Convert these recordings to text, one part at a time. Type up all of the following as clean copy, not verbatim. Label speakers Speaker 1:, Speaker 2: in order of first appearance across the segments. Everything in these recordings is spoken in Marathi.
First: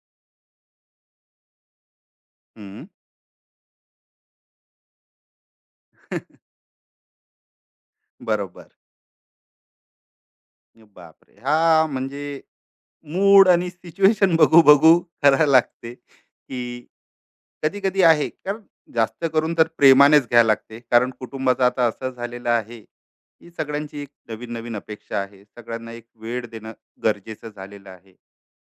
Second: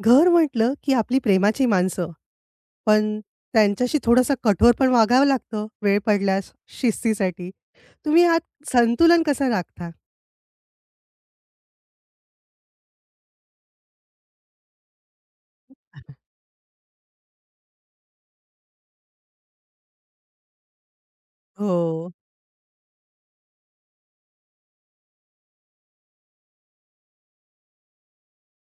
Speaker 1: घर म्हटलं, की आपली प्रेमाची माणसं,
Speaker 2: हं.
Speaker 1: पण त्यांच्याशी थोडंसं कठोर पण वागावं लागतं, वेळ पडल्यास शिस्तीसाठी. तुम्ही आत
Speaker 2: बरोबर.
Speaker 1: संतुलन कसं राखता?
Speaker 2: बापरे! हां, मूड आणि सिच्युएशन बघू बघू करायला लागते, की कधी-कधी आहे. कारण जास्त करून तर प्रेमानेच घ्यायला लागते. कारण कुटुंबाचं आता असं
Speaker 1: हो.
Speaker 2: झालेलं आहे, की सगळ्यांची एक नवीन-नवीन अपेक्षा आहे. सगळ्यांना एक वेळ देणं गरजेचं झालेलं आहे.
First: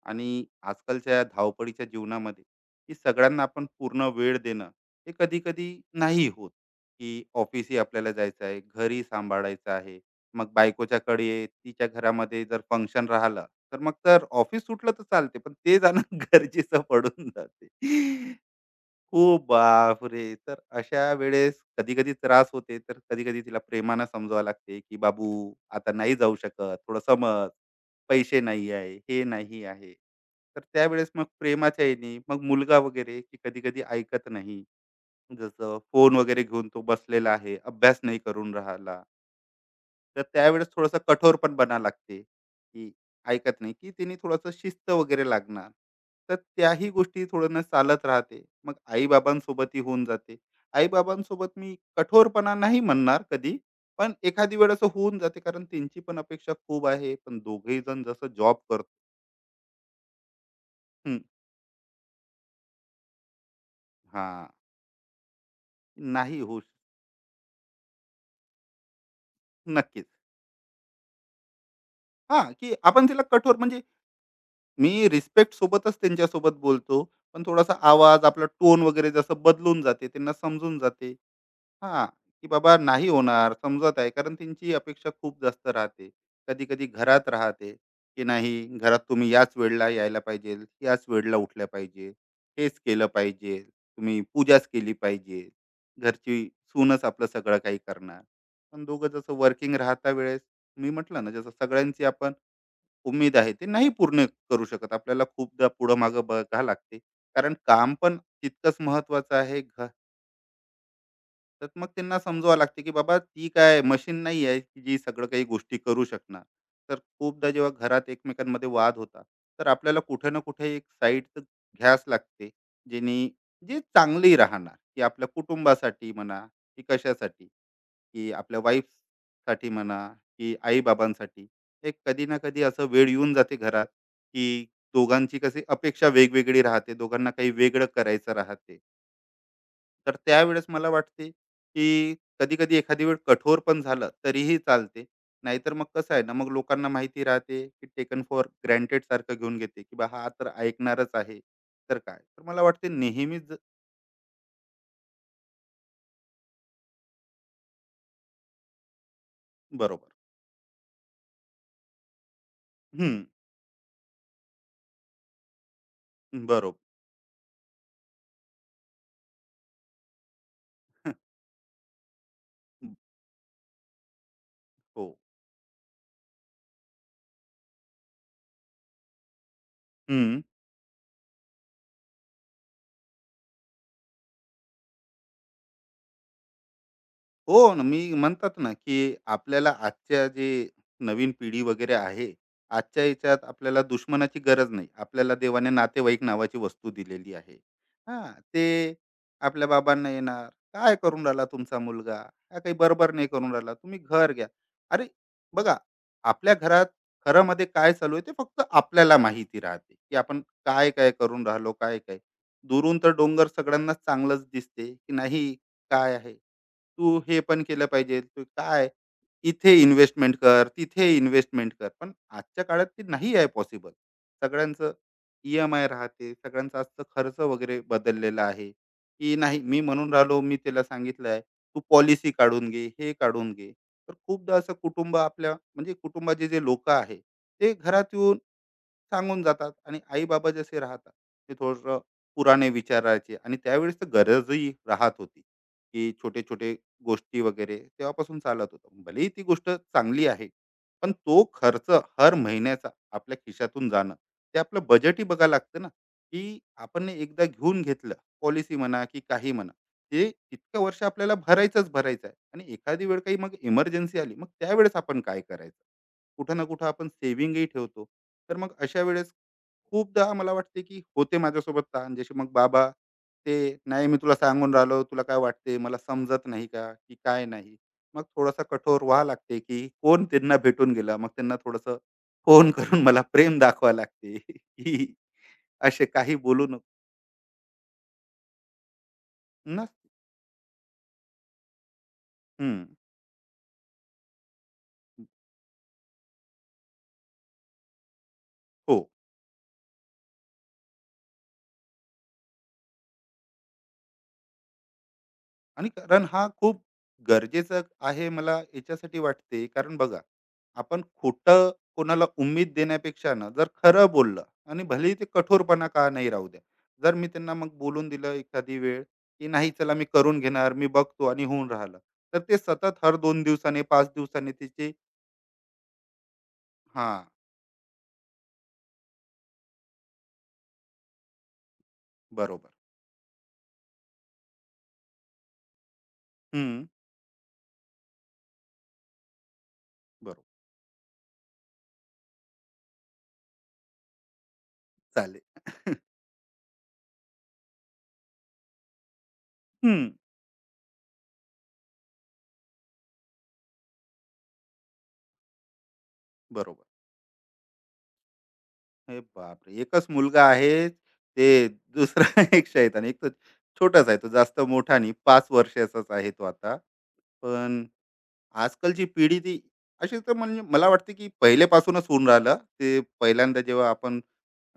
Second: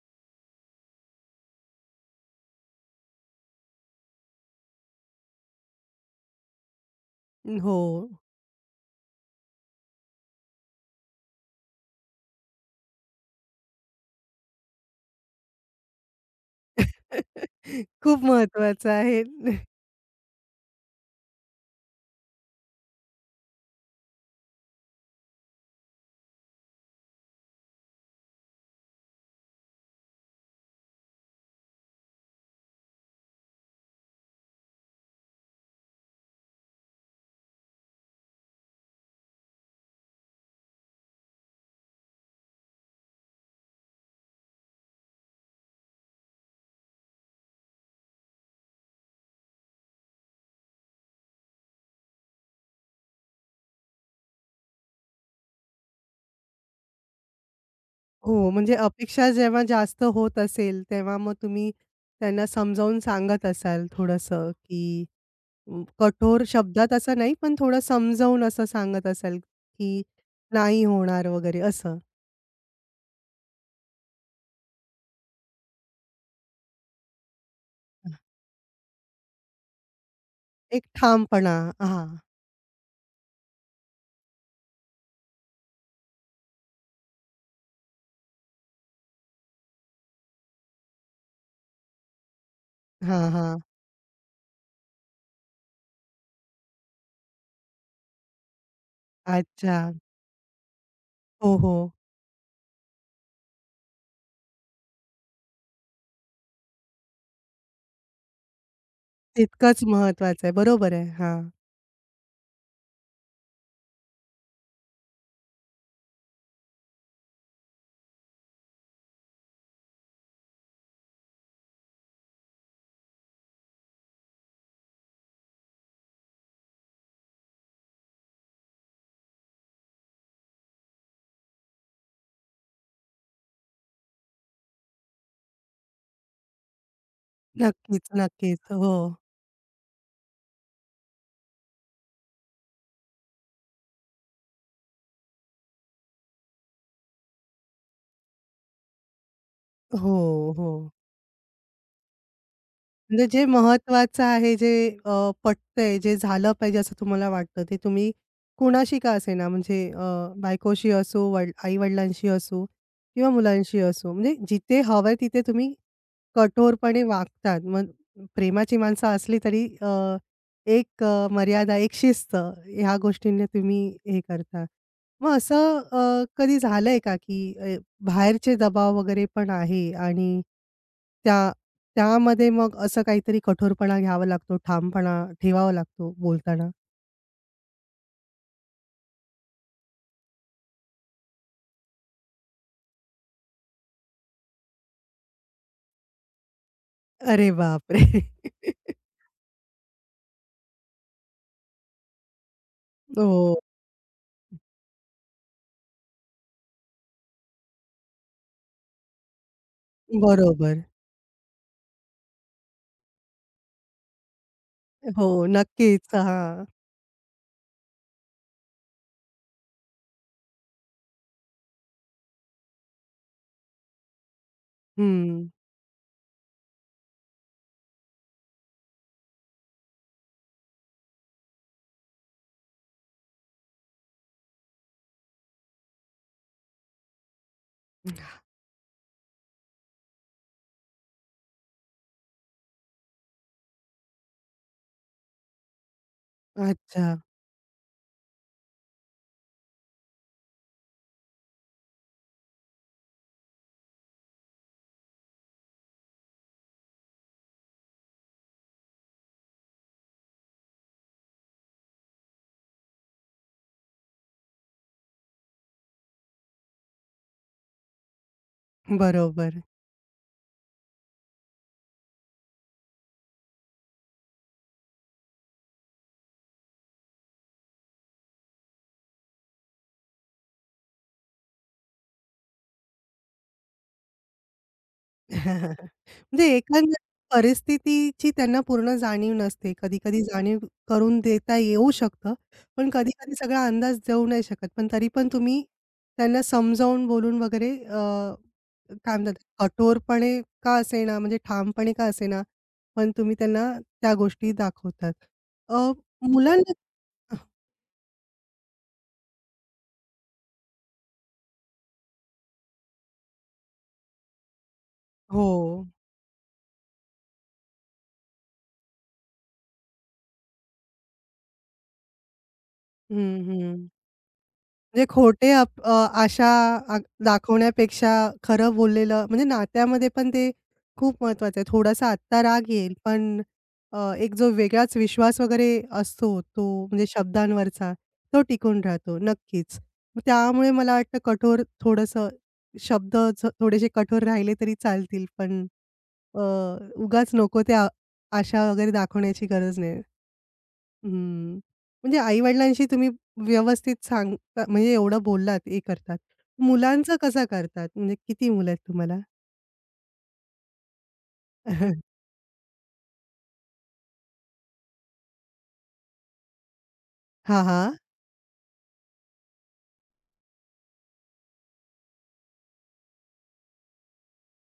Speaker 2: आणि आजकालच्या धावपळीच्या जीवनामध्ये, की सगळ्यांना आपण पूर्ण वेळ देणं, हे कधी-कधी नाही होत, की ऑफिसही
Speaker 1: हो.
Speaker 2: आपल्याला जायचं आहे, घरी सांभाळायचं आहे. मग बायकोच्याकडे तिच्या घरामध्ये जर फंक्शन राहिलं, तर मग ऑफिस सुटलं तर चालते, पण ते जाणं गरजेचं पडून जाते.
Speaker 1: खूप महत्वाचं आहे.
Speaker 2: खूप बापरे! तर अशा वेळेस कधी-कधी त्रास होते, तर कधी-कधी तिला प्रेमानं समजावं लागते, की "बाबू आता नाही जाऊ शकत, थोडं समज, पैसे नाही आहे, हे नाही आहे." तर त्यावेळेस मग प्रेमाच्या ह्यानी मग मुलगा वगैरे, की कधी-कधी ऐकत नाही. जसं फोन वगैरे घेऊन तो बसलेला आहे, अभ्यास नाही करून राहिला. तर त्यावेळेस थोडंसं कठोर पण बना लागते की ऐकत नाही की तिने थोडंसं शिस्त वगैरे लागणार, तर त्याही गोष्टी थोडं ना चालत राहते, मग आईबाबांसोबतही होऊन जाते. आईबाबांसोबत मी कठोरपणा नाही म्हणणार कधी, पण एखादी वेळ असं होऊन जाते, कारण त्यांची पण अपेक्षा खूप आहे, पण दोघेही जण जसं
Speaker 1: हो,
Speaker 2: जॉब
Speaker 1: म्हणजे
Speaker 2: करतो.
Speaker 1: अपेक्षा जेव्हा जास्त होत असेल, तेव्हा
Speaker 2: हं,
Speaker 1: मग तुम्ही त्यांना समजावून सांगत असाल
Speaker 2: हा,
Speaker 1: थोडंसं, की
Speaker 2: नाही
Speaker 1: कठोर
Speaker 2: होऊ श-
Speaker 1: शब्दात असं नाही, पण थोडं समजावून असं सांगत असाल, की
Speaker 2: नक्कीच.
Speaker 1: नाही होणार वगैरे असं.
Speaker 2: हा, की आपण तिला कठोर म्हणजे मी रिस्पेक्ट सोबतच त्यांच्यासोबत बोलतो. पण थोडासा आवाज, आपला टोन वगैरे जसं बदलून जाते, त्यांना समजून
Speaker 1: एक
Speaker 2: जाते.
Speaker 1: ठामपणा.
Speaker 2: हां,
Speaker 1: हां.
Speaker 2: की बाबा नाही होणार, समजत आहे. कारण त्यांची अपेक्षा खूप जास्त राहते. कधी-कधी घरात राहते, की नाही, घरात तुम्ही याच वेळेला यायला पाहिजे, याच वेळेला उठल्या पाहिजे, हेच केलं
Speaker 1: हां,
Speaker 2: पाहिजे,
Speaker 1: हां.
Speaker 2: तुम्ही पूजाच केली पाहिजे, घरची सूनच आपलं सगळं काही करणार. पण दोघं जसं
Speaker 1: अच्छा.
Speaker 2: वर्किंग राहता वेळेस, मी म्हटलं ना जसं
Speaker 1: हो, हो.
Speaker 2: सगळ्यांची आपण उमेद आहे ते नाही पूर्ण करू शकत. आपल्याला खूपदा पुढं-मागं बघावं लागते. कारण काम पण तितकंच महत्त्वाचं आहे.
Speaker 1: तितकंच
Speaker 2: घ,
Speaker 1: महत्वाचं आहे. बरोबर आहे. हां.
Speaker 2: तर मग त्यांना समजवावं लागते, की बाबा ती काय मशीन नाही आहे, की जी सगळं काही गोष्टी करू शकणार. तर खूपदा जेव्हा घरात एकमेकांमध्ये वाद होता, तर आपल्याला कुठे ना कुठे एक साईड तर घ्यावीच लागते. जेणे जे चांगली राहणार, की आपल्या कुटुंबासाठी म्हणा, की कशासाठी, की आपल्या वाईफ साठी म्हणा, की आई बाबांसाठी. एक कधी ना कधी असं वेळ येऊन जाते घरात, की दोघांची कशी अपेक्षा वेगवेगळी राहते, दोघांना काही वेगळं
Speaker 1: नक्कीच,
Speaker 2: करायचं
Speaker 1: नक्कीच.
Speaker 2: राहते.
Speaker 1: हो.
Speaker 2: तर त्यावेळेस मला वाटते की कधी कधी एखादी वेळ कठोर पण झालं तरीही चालते. नाहीतर मग कसं आहे ना, मग लोकांना माहिती राहते की टेकन फॉर ग्रँटेड सारखं घेऊन घेते, की बा
Speaker 1: हो,
Speaker 2: हा तर
Speaker 1: हो.
Speaker 2: ऐकणारच आहे. तर काय, तर मला वाटते
Speaker 1: म्हणजे जे
Speaker 2: नेहमीच
Speaker 1: महत्वाचं आहे, जे पटतंय, जे झालं पाहिजे असं तुम्हाला वाटतं, ते तुम्ही कोणाशी का असेना म्हणजे
Speaker 2: बरोबर.
Speaker 1: बायकोशी असो, आई-वडिलांशी असो
Speaker 2: हम्म.
Speaker 1: किंवा मुलांशी असो, म्हणजे जिथे हवंय तिथे तुम्ही
Speaker 2: बरोबर.
Speaker 1: कठोरपणे वागतात. मग प्रेमाची माणसं असली तरी एक मर्यादा, एक शिस्त ह्या गोष्टींनी तुम्ही हे करता.
Speaker 2: हो.
Speaker 1: मग असं कधी झालंय का, की बाहेरचे दबाव वगैरे पण आहे आणि त्या त्यामध्ये मग असं काहीतरी कठोरपणा घ्यावा लागतो, ठामपणा ठेवावा लागतो बोलताना?
Speaker 2: हो ना, मी म्हणतात ना, की आपल्याला आजच्या जे नवीन पिढी वगैरे आहे, आजच्या याच्यात आपल्याला दुश्मनाची गरज नाही. आपल्याला देवाने नातेवाईक नावाची वस्तू दिलेली
Speaker 1: अरे
Speaker 2: आहे.
Speaker 1: बापरे!
Speaker 2: हां, ते आपल्या बाबांना येणार, "काय करून राहिला तुमचा मुलगा? हा काही बरोबर नाही
Speaker 1: हो,
Speaker 2: करून राहिला. तुम्ही घर घ्या." अरे, बघा आपल्या घरात, घरामध्ये काय चालू आहे, ते फक्त आपल्याला माहिती राहते, की आपण
Speaker 1: बरोबर.
Speaker 2: काय-काय करून राहिलो, काय-काय. दुरून तर डोंगर सगळ्यांनाच चांगलंच दिसते, की
Speaker 1: हो,
Speaker 2: नाही
Speaker 1: नक्कीच.
Speaker 2: काय आहे.
Speaker 1: हां.
Speaker 2: तू हे पण केलं पाहिजे, तू काय, इथे इन्व्हेस्टमेंट कर, तिथे इन्व्हेस्टमेंट कर, पण आजच्या काळात ते नाही आहे पॉसिबल. सगळ्यांचं
Speaker 1: हं.
Speaker 2: EMI राहते, सगळ्यांचा आजचं खर्च वगैरे बदललेला आहे, की नाही मी म्हणून राहिलो, मी त्याला सांगितलं आहे, तू पॉलिसी काढून घे, हे काढून घे. तर खूपदा असं कुटुंब आपल्या म्हणजे कुटुंबाचे जे लोक आहे, ते घरात येऊन सांगून जातात आणि आई-बाबा जसे राहतात, ते थोडंसं पुराणे विचारायचे, आणि त्यावेळेस तर गरजही राहत होती, की छोटे-छोटे
Speaker 1: अच्छा.
Speaker 2: गोष्टी वगैरे तेव्हापासून चालत होतं. भलेही ती गोष्ट चांगली आहे, पण तो खर्च हर महिन्याचा आपल्या खिशातून जाणं, ते आपलं बजेटही बघायला लागतं ना, की आपण एकदा घेऊन घेतलं, पॉलिसी म्हणा की काही म्हणा, ते इतकं वर्ष आपल्याला भरायचंच भरायचं आहे, आणि एखादी वेळ काही मग इमर्जन्सी आली, मग त्यावेळेस आपण काय करायचं? कुठं ना कुठं आपण सेव्हिंगही ठेवतो. तर मग अशा वेळेस
Speaker 1: बरोबर.
Speaker 2: खूपदा मला वाटते की होते माझ्यासोबत ताण जसे, मग बाबा ते नाही, मी तुला सांगून राहिलो, तुला काय वाटते मला समजत नाही का, की काय नाही. मग थोडासा कठोर व्हा लागते, की कोण त्यांना भेटून गेला, मग त्यांना थोडस फोन करून मला प्रेम दाखवा लागते, की असे काही
Speaker 1: म्हणजे
Speaker 2: बोलू नको
Speaker 1: एखाद्या परिस्थितीची त्यांना पूर्ण जाणीव नसते.
Speaker 2: ना.
Speaker 1: कधी-कधी जाणीव करून देता येऊ शकतं.
Speaker 2: हम्म.
Speaker 1: पण कधी-कधी सगळा अंदाज देऊ नाही शकत. पण तरी पण तुम्ही त्यांना समजावून बोलून वगैरे
Speaker 2: हो.
Speaker 1: काय म्हणतात कठोरपणे का असेना, म्हणजे ठामपणे का असेना, पण तुम्ही त्यांना त्या गोष्टी दाखवतात.
Speaker 2: आणि
Speaker 1: अ,
Speaker 2: कारण हा
Speaker 1: मुलांना
Speaker 2: खूप गरजेचं आहे, मला याच्यासाठी वाटते, कारण बघा, आपण खोटं कोणाला उम्मीद देण्यापेक्षा ना, जर खरं बोललं, आणि भलेही ते
Speaker 1: हो.
Speaker 2: कठोरपणा का नाही राहू द्या. जर मी त्यांना मग बोलून दिलं एखादी वेळ, की नाही चला मी करून घेणार, मी बघतो, आणि होऊन राहिलं, तर ते सतत हर
Speaker 1: हं,
Speaker 2: 2 दिवसाने
Speaker 1: हं.
Speaker 2: 5 दिवसाने तिचे.
Speaker 1: म्हणजे खोटे आशा आ
Speaker 2: हा.
Speaker 1: दाखवण्यापेक्षा खरं बोललेलं म्हणजे नात्यामध्ये पण ते खूप महत्वाचं आहे. थोडासा आत्ता
Speaker 2: बरोबर.
Speaker 1: राग येईल, पण एक जो वेगळाच विश्वास वगैरे असतो, तो
Speaker 2: हम्म.
Speaker 1: म्हणजे शब्दांवरचा, तो टिकून राहतो. नक्कीच. मग
Speaker 2: बरोबर.
Speaker 1: त्यामुळे मला वाटतं कठोर थोडंसं शब्द थोडेसे कठोर राहिले तरी चालतील,
Speaker 2: चालेल.
Speaker 1: पण अ, उगाच नको त्या आशा वगैरे दाखवण्याची गरज नाही.
Speaker 2: हम्म.
Speaker 1: हं. म्हणजे आई-वडिलांशी तुम्ही व्यवस्थित सांगता म्हणजे एवढं बोललात, हे करतात.
Speaker 2: बरोबर.
Speaker 1: मुलांचं कसं करतात? म्हणजे किती मुलं आहेत तुम्हाला?
Speaker 2: अरे बापरे! एकच मुलगा आहे. ते दुसरा एक शैतान. एक तर छोटाच आहे तो, जास्त मोठा नाही. 5 वर्षाचाच आहे तो आता.
Speaker 1: हां,
Speaker 2: पण
Speaker 1: हां.
Speaker 2: आजकालची पिढी ती अशी तर म्हणजे मला वाटते, की पहिल्यापासूनच होऊन राहिलं. ते पहिल्यांदा जेव्हा आपण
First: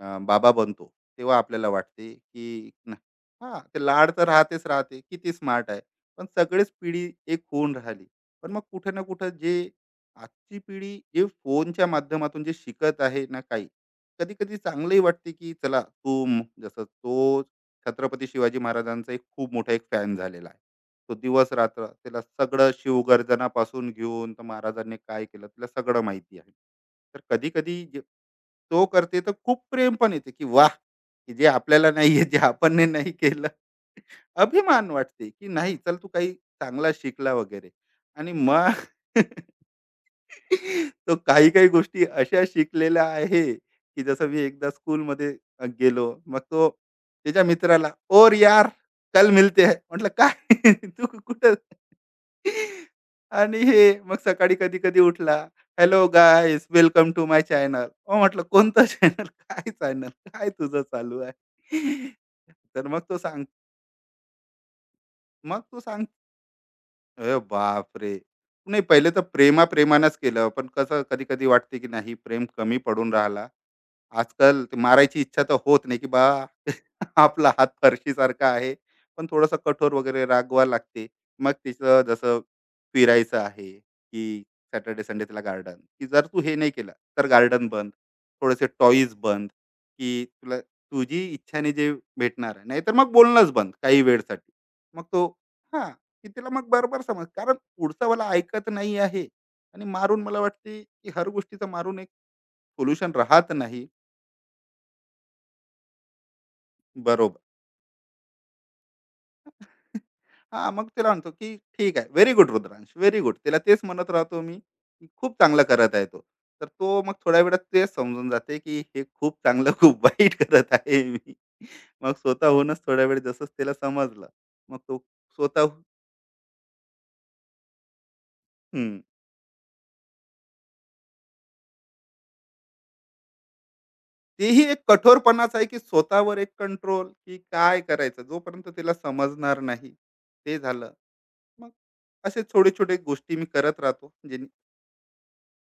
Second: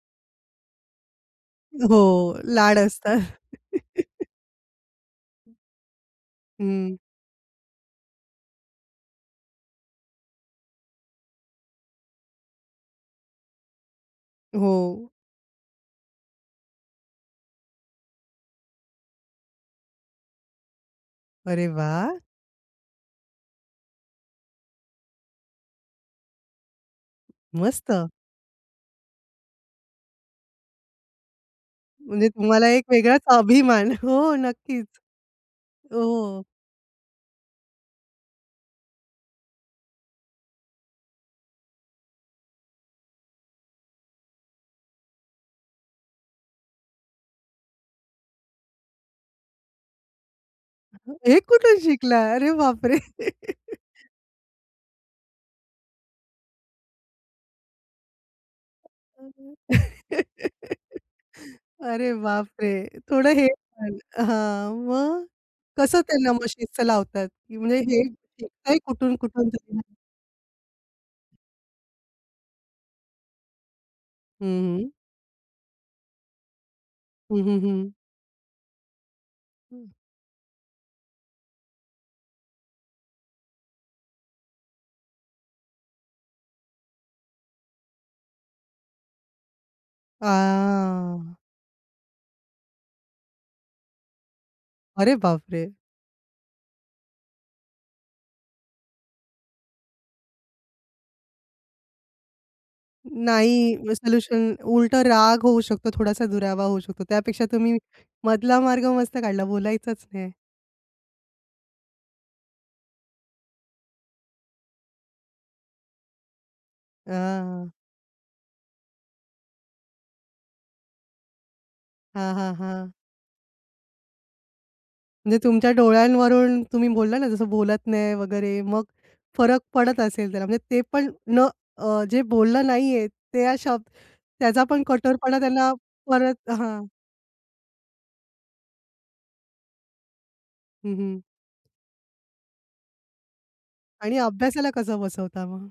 Speaker 2: बाबा बनतो, तेव्हा आपल्याला
Speaker 1: हो,
Speaker 2: वाटते की
Speaker 1: लाड
Speaker 2: नाही.
Speaker 1: असतात.
Speaker 2: हां, ते लाड तर राहतेच राहते, किती स्मार्ट आहे. पण सगळीच
Speaker 1: हं.
Speaker 2: पिढी एक होऊन राहिली. पण मग कुठे ना कुठं जे आजची पिढी जे फोनच्या माध्यमातून जे शिकत आहे ना, काही कधी कधी
Speaker 1: हो.
Speaker 2: चांगलंही वाटते, की चला जसं तो छत्रपती शिवाजी महाराजांचा एक खूप मोठा एक फॅन झालेला आहे. तो दिवस
Speaker 1: अरे
Speaker 2: रात्र
Speaker 1: वाह!
Speaker 2: त्याला सगळं शिवगर्जनापासून घेऊन तर महाराजांनी काय केलं त्याला सगळं माहिती आहे. तर कधी कधी
Speaker 1: मस्त.
Speaker 2: तो करते, तर खूप प्रेम पण येते की वाह, की जे आपल्याला नाहीये,
Speaker 1: म्हणजे
Speaker 2: जे
Speaker 1: तुम्हाला
Speaker 2: आपण
Speaker 1: एक
Speaker 2: नाही
Speaker 1: वेगळाच
Speaker 2: केलं.
Speaker 1: अभिमान. हो, नक्कीच.
Speaker 2: अभिमान वाटते, की नाही चल तू काही
Speaker 1: हो.
Speaker 2: चांगला शिकला वगैरे. आणि मग तो काही काही गोष्टी अशा शिकलेल्या आहे, की जसं मी एकदा स्कूलमध्ये गेलो, मग तो त्याच्या मित्राला ओर यार कल मिलते है. म्हटलं काय, तू
Speaker 1: हे
Speaker 2: कुठं?
Speaker 1: कुठून शिकला? अरे बापरे!
Speaker 2: आणि हे मग सकाळी कधी-कधी उठला, "hello guys welcome to my channel." अहो म्हटलं, कोणतं चॅनल? काय चॅनल? काय तुझं चालू आहे?
Speaker 1: अरे बापरे!
Speaker 2: तर मग तो
Speaker 1: थोडं
Speaker 2: सांग,
Speaker 1: हे पण हां, मग
Speaker 2: मग तू
Speaker 1: कसं
Speaker 2: सांग.
Speaker 1: त्यांना मग शिस्त लावतात?
Speaker 2: अरे
Speaker 1: की म्हणजे हे
Speaker 2: बापरे!
Speaker 1: शिकताय
Speaker 2: नाही पहिले
Speaker 1: कुठून,
Speaker 2: तर
Speaker 1: कुठून तरी?
Speaker 2: प्रेमा-प्रेमानेच केलं. पण कसं कधी-कधी वाटते की नाही, प्रेम कमी पडून राहिला.
Speaker 1: हं,
Speaker 2: आजकाल ते
Speaker 1: हं.
Speaker 2: मारायची इच्छा तर होत नाही, की बा,
Speaker 1: हं,
Speaker 2: आपला हात
Speaker 1: हं,
Speaker 2: फरशीसारखा आहे. पण थोडासा
Speaker 1: हं.
Speaker 2: कठोर वगैरे रागवा लागते. मग तिचं जसं फिरायचं आहे, की सॅटर्डे संडे तिला गार्डन, की जर तू हे नाही केलं, तर गार्डन बंद. थोडेसे टॉयज बंद, की तुला तुझी इच्छाने जे भेटणार आहे. नाहीतर मग बोलणंच बंद काही वेळसाठी. मग
Speaker 1: अरे
Speaker 2: तो,
Speaker 1: बापरे!
Speaker 2: हां, की तिला मग बरोबर समज, कारण पुढचा मला ऐकत नाही आहे. आणि मारून मला वाटते, की हर गोष्टीचं मारून एक सोल्युशन राहत
Speaker 1: नाही
Speaker 2: नाही.
Speaker 1: सोल्युशन उलटं राग होऊ शकतो, थोडासा दुरावा होऊ शकतो.
Speaker 2: बरोबर.
Speaker 1: त्यापेक्षा तुम्ही मधला मार्ग मस्त काढला, बोलायचंच नाही.
Speaker 2: हां, मग तिला म्हणतो, की "ठीक आहे. Very good Rudransh, very good." तिला तेच म्हणत राहतो मी, की खूप चांगलं करत आहे तो. तर तो मग थोड्या वेळात
Speaker 1: हां.
Speaker 2: तेच समजून जाते, की हे खूप चांगलं, खूप वाईट करत आहे मी. मग
Speaker 1: हां, हां,
Speaker 2: स्वतःहूनच
Speaker 1: हां.
Speaker 2: थोड्या वेळ जसंच तिला समजलं, मग तो
Speaker 1: म्हणजे
Speaker 2: स्वतः.
Speaker 1: तुमच्या डोळ्यांवरून तुम्ही बोलला ना, जसं बोलत नाही वगैरे, मग
Speaker 2: हं.
Speaker 1: फरक पडत असेल त्याला. म्हणजे ते पण जे बोललं नाहीये, त्या शब्द
Speaker 2: तेही
Speaker 1: त्याचा
Speaker 2: एक
Speaker 1: पण कठोरपणा
Speaker 2: कठोरपणाच आहे,
Speaker 1: त्यांना
Speaker 2: की स्वतःवर
Speaker 1: परत
Speaker 2: एक
Speaker 1: हां.
Speaker 2: कंट्रोल, की काय करायचं जोपर्यंत तिला समजणार नाही, ते झालं.
Speaker 1: हं, हं.
Speaker 2: मग असे छोटे-छोटे गोष्टी मी करत राहतो,
Speaker 1: आणि
Speaker 2: जे
Speaker 1: अभ्यासाला कसं बसवता मग?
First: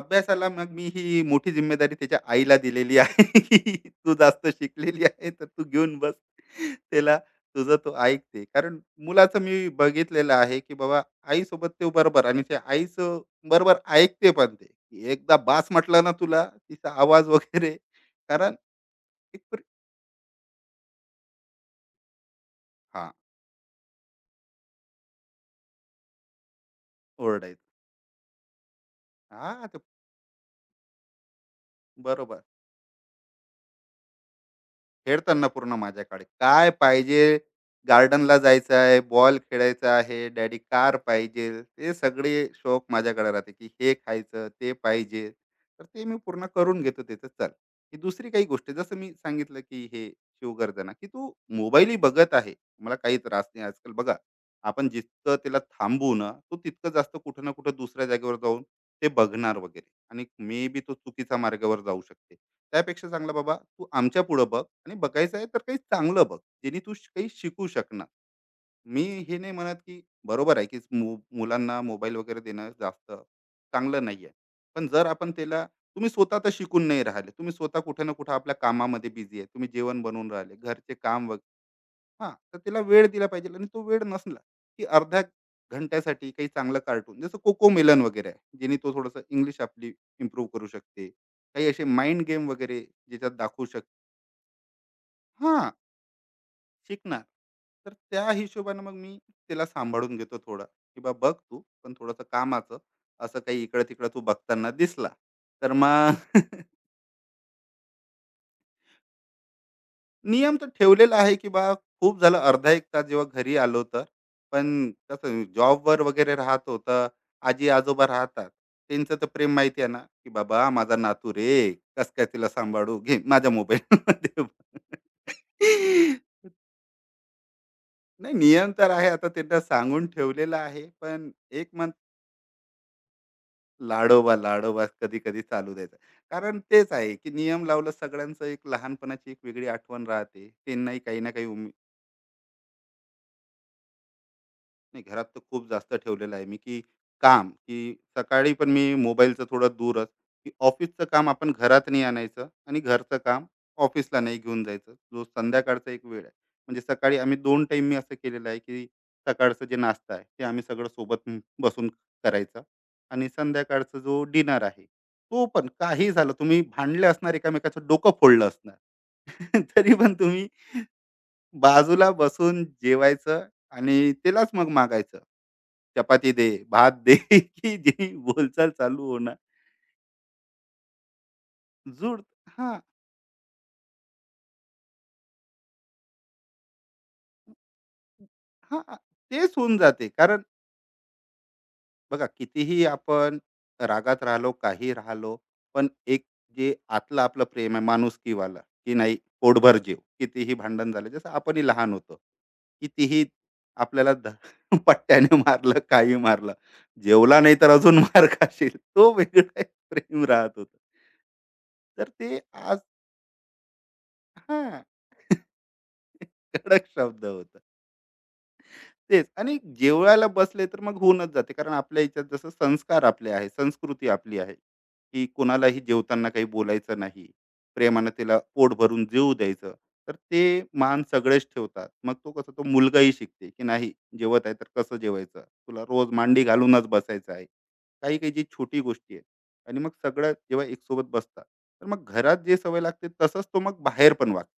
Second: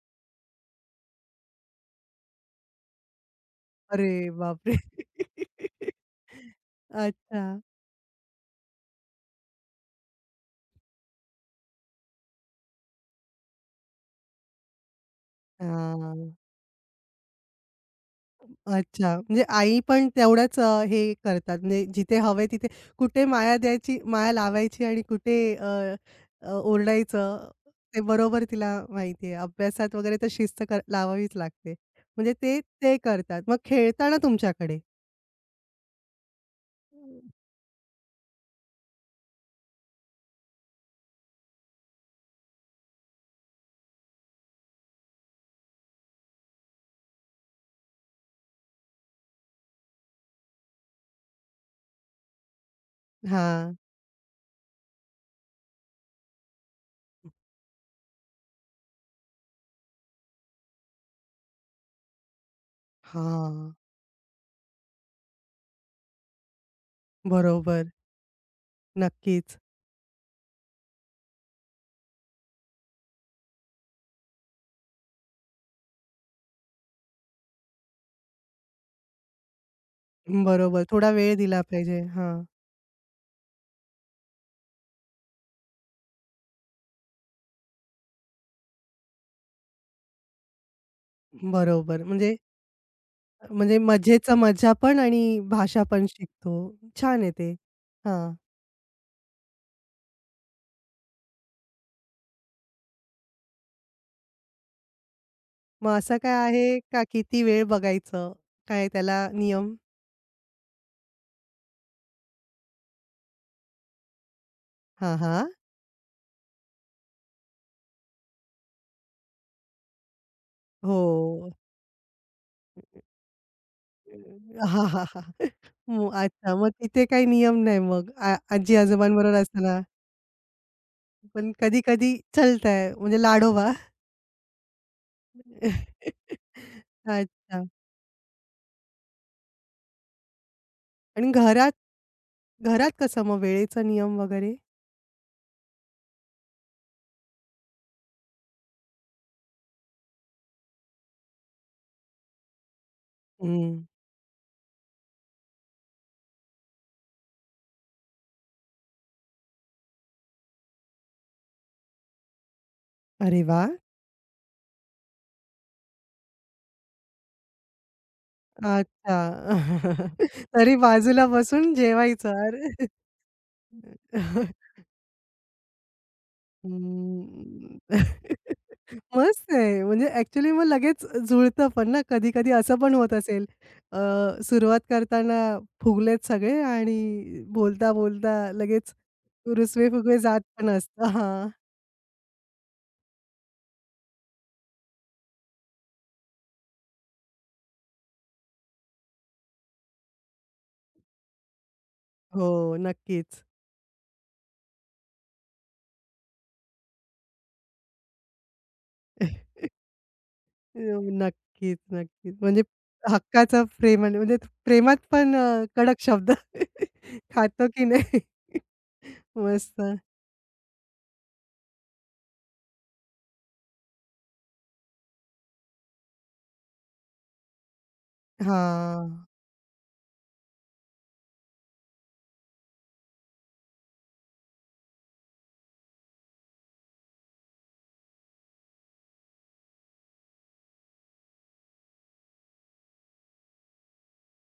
Speaker 2: अभ्यासाला मग मी ही मोठी जिम्मेदारी त्याच्या आईला दिलेली आहे, की
Speaker 1: अरे
Speaker 2: तू जास्त
Speaker 1: बापरे!
Speaker 2: शिकलेली आहे, तर तू घेऊन बस. त्याला
Speaker 1: अच्छा.
Speaker 2: तुझं तो ऐकते. कारण मुलाचं मी बघितलेलं आहे, की बाबा आईसोबत ते बरोबर, आणि ते आईचं बरोबर ऐकते पण ते. की एकदा बास म्हटलं ना
Speaker 1: हां.
Speaker 2: तुला, तिचा आवाज वगैरे कारण
Speaker 1: अच्छा.
Speaker 2: एक,
Speaker 1: म्हणजे आई पण तेवढ्याच हे करतात. म्हणजे जिथे हवंय तिथे
Speaker 2: हां,
Speaker 1: कुठे माया द्यायची माया लावायची आणि कुठे ओरडायचं
Speaker 2: ओरडायचं.
Speaker 1: ते बरोबर तिला माहिती आहे.
Speaker 2: हां, ते
Speaker 1: अभ्यासात वगैरे तर शिस्त कर लावावीच लागते. म्हणजे
Speaker 2: बरोबर.
Speaker 1: ते ते करतात. मग खेळताना तुमच्याकडे?
Speaker 2: खेळताना पूर्ण माझ्याकडे. काय पाहिजे, गार्डनला जायचं आहे, बॉल खेळायचा आहे, डॅडी कार पाहिजे, ते सगळे शौक माझ्याकडे राहते, की हे खायचं, ते पाहिजे. तर ते मी पूर्ण करून घेतो त्याचं चल. ही दुसरी काही गोष्ट आहे, जसं मी सांगितलं, की हे शिवगर्जना, की तू मोबाईलही बघत आहे. मला काही त्रास नाही
Speaker 1: हां.
Speaker 2: आजकाल बघा. आपण जितकं त्याला थांबवू ना, तो तितकं जास्त कुठं ना कुठं दुसऱ्या जागेवर जाऊन ते बघणार वगैरे, आणि मे बी तो चुकीच्या मार्गावर जाऊ शकते. त्यापेक्षा चांगलं बाबा
Speaker 1: हां.
Speaker 2: तू आमच्या पुढं बघ, आणि बघायचं आहे तर काही चांगलं बघ, जेणे काही शिकू
Speaker 1: बरोबर.
Speaker 2: शकणार. मी हे नाही
Speaker 1: नक्कीच.
Speaker 2: म्हणत की बरोबर आहे की मुलांना मोबाईल वगैरे देणं जास्त चांगलं नाही आहे, पण जर आपण त्याला, तुम्ही स्वतः तर शिकून नाही राहिले, तुम्ही स्वतः कुठे ना कुठे आपल्या कामामध्ये बिझी आहे, तुम्ही जेवण बनवून राहिले,
Speaker 1: बरोबर.
Speaker 2: घरचे
Speaker 1: थोडा
Speaker 2: काम
Speaker 1: वेळ
Speaker 2: वगैरे.
Speaker 1: दिला पाहिजे.
Speaker 2: हां,
Speaker 1: हां.
Speaker 2: तर त्याला वेळ दिला पाहिजे, आणि तो वेळ नसला, की अर्ध्या घंट्यासाठी काही चांगलं कार्टून जसं कोको मेलन वगैरे आहे, जेणे तो थोडंसं इंग्लिश आपली इम्प्रूव्ह करू शकते. काही असे
Speaker 1: बरोबर.
Speaker 2: माइंड
Speaker 1: म्हणजे
Speaker 2: गेम वगैरे ज्याच्यात दाखवू
Speaker 1: म्हणजे
Speaker 2: शक,
Speaker 1: मजेचं मजा पण आणि
Speaker 2: हां,
Speaker 1: भाषा पण शिकतो.
Speaker 2: शिकणार.
Speaker 1: छान आहे ते.
Speaker 2: तर त्या
Speaker 1: हां.
Speaker 2: हिशोबानं मग मी त्याला सांभाळून घेतो थोडं, की "बा बघ तू, पण थोडंसं कामाचं, असं काही इकडं-तिकडं तू बघताना दिसला, तर
Speaker 1: मग
Speaker 2: मग."
Speaker 1: असं काय आहे का किती वेळ बघायचं? काय त्याला नियम?
Speaker 2: नियम तर ठेवलेला आहे, की बा खूप झालं अर्धा 1 तास जेव्हा घरी आलो तर. पण
Speaker 1: हां,
Speaker 2: कसं
Speaker 1: हां.
Speaker 2: जॉबवर वगैरे राहतो, तर आजी-आजोबा राहतात. त्यांचं तर प्रेम माहिती आहे ना, की "बाबा माझा नातू रे,
Speaker 1: हो.
Speaker 2: कस काय तिला सांभाळू? घे माझ्या मोबाईलमध्ये."
Speaker 1: हां, हां, हां. मग अच्छा, मग तिथे काही नियम नाही मग
Speaker 2: नाही, नियम तर आहे, आता
Speaker 1: आजी-आजोबांबरोबर
Speaker 2: त्यांना
Speaker 1: असताना.
Speaker 2: सांगून ठेवलेला आहे. पण
Speaker 1: पण
Speaker 2: एक मत,
Speaker 1: कधी-कधी चलतंय म्हणजे लाडोबा.
Speaker 2: लाडोबा, लाडोबा कधी-कधी चालू द्यायचा. कारण तेच आहे, की नियम
Speaker 1: अच्छा.
Speaker 2: लावलं सगळ्यांचं, एक लहानपणाची एक वेगळी आठवण राहते. त्यांनाही काही ना
Speaker 1: आणि
Speaker 2: काही उमे,
Speaker 1: घरात घरात कसं मग वेळेचा नियम वगैरे?
Speaker 2: नाही घरात तर खूप जास्त ठेवलेलं आहे मी, की काम, की सकाळी पण मी मोबाईलचं थोडं दूरच, की ऑफिसचं काम आपण घरात नाही आणायचं, आणि घरचं काम
Speaker 1: हं.
Speaker 2: ऑफिसला नाही घेऊन जायचं. जो संध्याकाळचा एक वेळ आहे, म्हणजे सकाळी आम्ही दोन टाइम मी असं केलेलं आहे, की सकाळचं जे नाश्ता आहे ते आम्ही सगळं सोबत बसून करायचं, आणि
Speaker 1: अरे वाह!
Speaker 2: संध्याकाळचं जो डिनर आहे तो पण, काही झालं तुम्ही भांडले असणार, एकामेकाचं डोकं फोडलं असणार,
Speaker 1: अच्छा.
Speaker 2: तरी पण तुम्ही
Speaker 1: तरी बाजूला बसून
Speaker 2: बाजूला
Speaker 1: जेवायचं.
Speaker 2: बसून
Speaker 1: अरे!
Speaker 2: जेवायचं, आणि त्यालाच मग मागायचं. चपाती दे, भात दे, की
Speaker 1: हम्म.
Speaker 2: जी बोलचाल चालू होणार.
Speaker 1: मस्त आहे. म्हणजे ॲक्चुअली मग लगेच जुळतं पण ना,
Speaker 2: जुड,
Speaker 1: कधी-कधी असं
Speaker 2: हां.
Speaker 1: पण होत असेल, अ, सुरुवात करताना फुगलेत सगळे आणि बोलता-बोलता
Speaker 2: हां.
Speaker 1: लगेच
Speaker 2: तेच होऊन जाते,
Speaker 1: रुसवे-फुगवे जात
Speaker 2: कारण
Speaker 1: पण असतं. हां.
Speaker 2: बघा कितीही आपण रागात राहिलो काही राहिलो, पण एक जे आतलं आपलं प्रेम आहे माणुसकीवालं, की नाही पोटभर जीव, कितीही भांडण झालं, जसं आपणही लहान होतो,
Speaker 1: हो,
Speaker 2: कितीही
Speaker 1: नक्कीच.
Speaker 2: आपल्याला पट्ट्याने मारलं काही मारलं, जेवला नाही तर अजून मार खाशील, तो वेगळा एक प्रेम राहत होत.
Speaker 1: नक्कीच,
Speaker 2: तर ते
Speaker 1: नक्कीच. म्हणजे
Speaker 2: आज,
Speaker 1: हक्काचा प्रेम आणि म्हणजे
Speaker 2: हा,
Speaker 1: प्रेमात पण कडक शब्द
Speaker 2: कडक शब्द होता.
Speaker 1: खातो की नाही.
Speaker 2: तेच, आणि
Speaker 1: मस्त.
Speaker 2: जेवायला बसले तर मग होऊनच जाते. कारण आपल्या ह्याच्यात जसं संस्कार आपले आहे, संस्कृती आपली आहे, की कोणालाही जेवताना काही बोलायचं नाही. प्रेमानं त्याला पोट भरून
Speaker 1: हां.
Speaker 2: जेवू द्यायचं. तर ते मान सगळेच ठेवतात. मग तो कसा तो मुलगाही शिकते, की नाही जेवत आहे तर कसं जेवायचं? तुला रोज मांडी घालूनच बसायचं आहे. काही-काही जी छोटी गोष्टी आहेत, आणि मग सगळं जेव्हा एकसोबत बसतात, तर मग घरात जे सवय लागते तसंच तो मग बाहेर पण वागते.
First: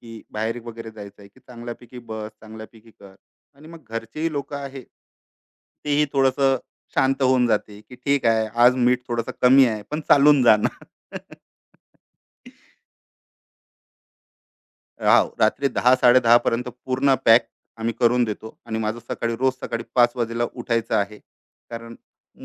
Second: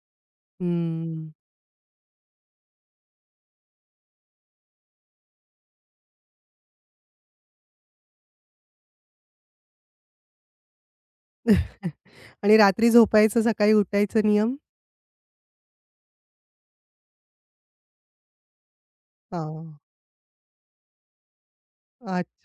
Speaker 2: की बाहेर वगैरे जायचं आहे,
Speaker 1: हं.
Speaker 2: की चांगल्यापैकी बस, चांगल्यापैकी कर. आणि मग घरचेही लोक आहे, तेही थोडंसं शांत होऊन जाते, की ठीक आहे, आज मीठ थोडंसं कमी आहे पण चालून जाणार.
Speaker 1: आणि रात्री झोपायचं, सकाळी उठायचं नियम?
Speaker 2: हा, रात्री 10 10:30 पर्यंत पूर्ण पॅक आम्ही करून देतो, आणि माझं सकाळी रोज
Speaker 1: हां.
Speaker 2: सकाळी 5 वाजेला उठायचं आहे. कारण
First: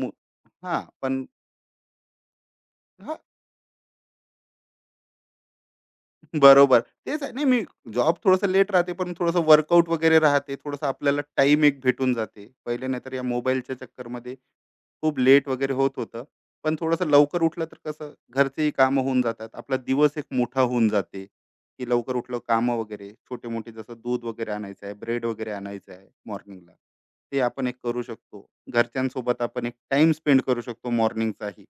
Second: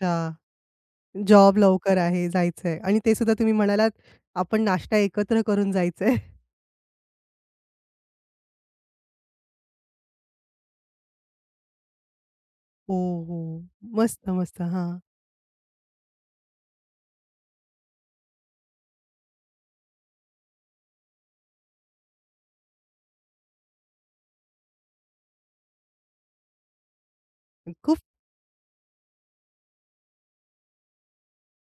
Speaker 2: मु- हा पण,
Speaker 1: जॉब लवकर आहे, जायचंय आणि ते
Speaker 2: हा
Speaker 1: सुद्धा तुम्ही म्हणालात, आपण नाश्ता एकत्र करून जायचंय.
Speaker 2: बरोबर, तेच आहे, नाही मी जॉब थोडंसं लेट राहते, पण थोडंसं वर्कआउट वगैरे राहते, थोडंसं आपल्याला टाइम एक भेटून जाते, पहिले
Speaker 1: हो,
Speaker 2: नाहीतर या
Speaker 1: हो.
Speaker 2: मोबाईलच्या
Speaker 1: मस्त,
Speaker 2: चक्करमध्ये
Speaker 1: मस्त. हां.
Speaker 2: खूप लेट वगैरे होत होतं. पण थोडंसं लवकर उठलं तर कसं घरचेही कामं होऊन जातात. आपला दिवस एक मोठा होऊन जाते, की लवकर उठलं कामं वगैरे छोटे-मोठे, जसं दूध वगैरे आणायचं आहे, ब्रेड वगैरे आणायचं आहे मॉर्निंगला. ते आपण एक
Speaker 1: खूप
Speaker 2: करू शकतो. घरच्यांसोबत आपण एक टाईम स्पेंड करू शकतो मॉर्निंगचाही.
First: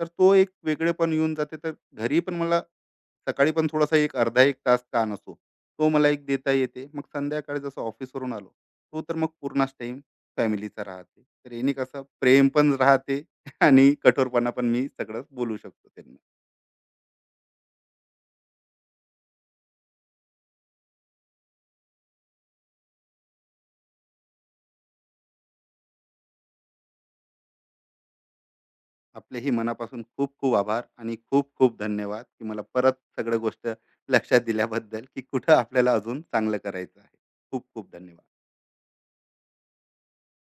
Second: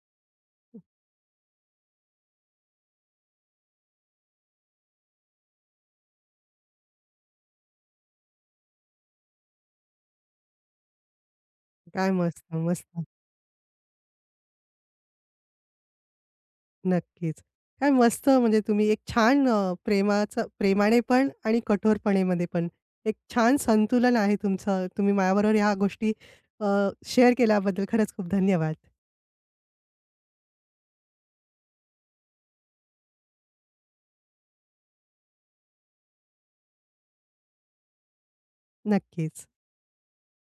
Speaker 2: तर तो एक वेगळेपण येऊन जाते. तर घरी पण मला सकाळी पण थोडासा एक अर्धा एक तास ताण असतो. तो मला एक देता येते. मग संध्याकाळी जसं ऑफिसवरून आलो, तो तर मग पूर्णच टाईम फॅमिलीचा राहते, तर याने कसं
Speaker 1: काय मस्त,
Speaker 2: प्रेम पण
Speaker 1: मस्त.
Speaker 2: राहते, आणि कठोरपणा पण मी सगळंच बोलू शकतो त्यांना.
Speaker 1: नक्कीच. काय मस्त म्हणजे तुम्ही एक छान प्रेमाचं प्रेमाने पण आणि कठोरपणेमध्ये पण एक छान संतुलन आहे तुमचं. तुम्ही माझ्याबरोबर ह्या गोष्टी शेअर केल्याबद्दल खरंच खूप धन्यवाद.
Speaker 2: आपलेही मनापासून खूप खूप आभार, आणि खूप खूप धन्यवाद, की मला परत सगळं गोष्ट लक्षात दिल्याबद्दल, की कुठं आपल्याला अजून चांगलं करायचं आहे. खूप खूप धन्यवाद.
Speaker 1: नक्कीच.